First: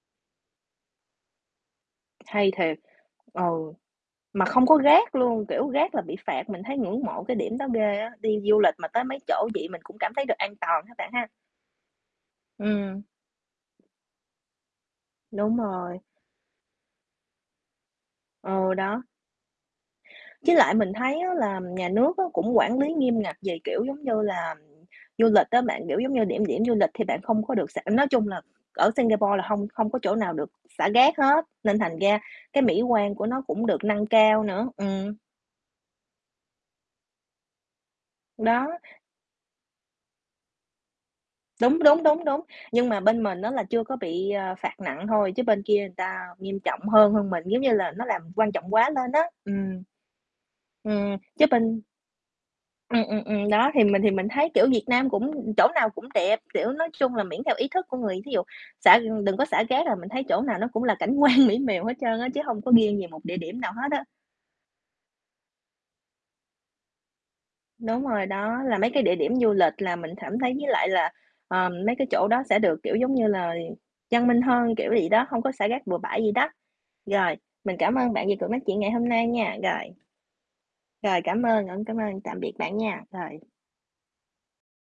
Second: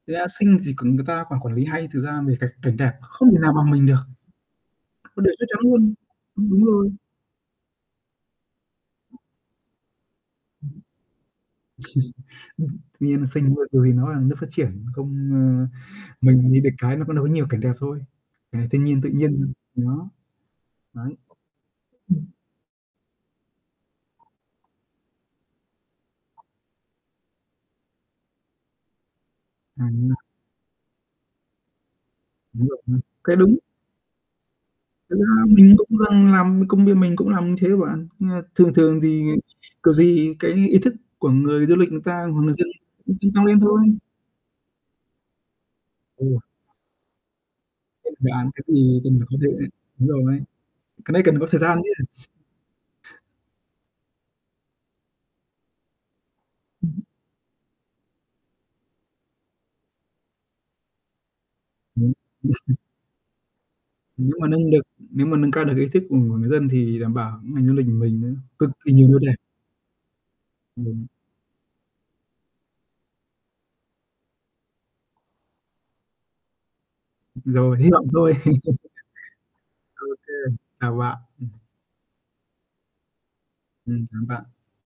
Thực ra, Sing xì [unintelligible] người ta quản quản lý hay, thực ra cái về cái Hay cảnh thiệt. đẹp, không thể nào bằng Ừ, mình được, mà không có rác một điều chắc luôn, chắn kiểu, rác luôn, là bị phạt, đúng mình đúng thấy rồi. ngưỡng mộ cái điểm đó ghê á, đi du lịch mà tới mấy chỗ vậy mình cũng cảm thấy được an toàn ha bạn ha. [unintelligible] Ừm. Tuy nhiên, Sing, ơ, ừ, thì nó là nước phát triển, không, Đúng ơ rồi. mình thì được cái có nỗi nhiều cảnh đẹp thôi, cảnh Ừ, thiên nhiên đó. tự nhiên,. [unintelligible] Với lại mình Đấy. thấy á, là nhà nước á, [unintelligible] cũng quản lý nghiêm ngặt về, kiểu, giống như là, du lịch á bạn. Kiểu giống như điểm điểm du lịch thì bạn không có được xả nói chung là ở Singapore là hông hông có chỗ [unintelligible] nào được xả rác hết, nên thành ra cái Đúng rồi, mỹ [unintelligible] quan của cái nó đúng. cũng được nâng cao nữa. Thực Ừm. ra mình cũng đang làm công bia mình cũng làm thế bạn, nhưng mà Đó. thường thường thì kiểu gì cái ý thức của người du Đúng, lịch người đúng, ta, đúng, hoặc đúng. người dân ấy Nhưng mà cũng bên tăng mình tăng á, lên là thôi. chưa có bị, ờ, phạt nặng thôi, chứ bên kia người ta Ừ. nghiêm trọng hơn hơn mình, giống như là nó Cái làm dự án quan cái trọng quá gì lên cần á, phải có thể ừm. đúng rồi, cái Ừm, đấy cần có chứ thời gian bên chứ. Ừm, ừm, ừm. Đó, thì mình thì mình thấy, kiểu, Việt Nam cũng chỗ nào cũng đẹp, kiểu, nói Ừm hứm. chung là miễn theo ý thức của người thí dụ xả, ừm, đừng có xả rác, rồi mình thấy chỗ nào nó cũng là cảnh quan mỹ miều hết trơn á, chứ hông có [unintelligible] nghiêng về một địa điểm nào hết á. Nếu mà nâng được nếu mà nâng cao được ý thức của người người dân thì đảm bảo ngành du lịch của Đúng mình rồi nó đó, cực là mấy kỳ cái nhiều địa nơi đẹp. điểm du lịch là mình cảm thấy với lại [unintelligible] là, ờm, mấy cái chỗ đó sẽ được, kiểu, giống như là, văn minh hơn, kiểu vậy đó, hông có xả rác bừa bãi vậy đó. Rồi, [unintelligible] mình Rồi, hy cảm vọng ơn bạn thôi. vì cuộc nói chuyện ngày hôm nay nha, rồi. OK, chào bạn. Rồi, cảm Ừm. ơn, ơ, cảm ơn, tạm biệt bạn nha, rồi. Ừm, cảm ơn bạn.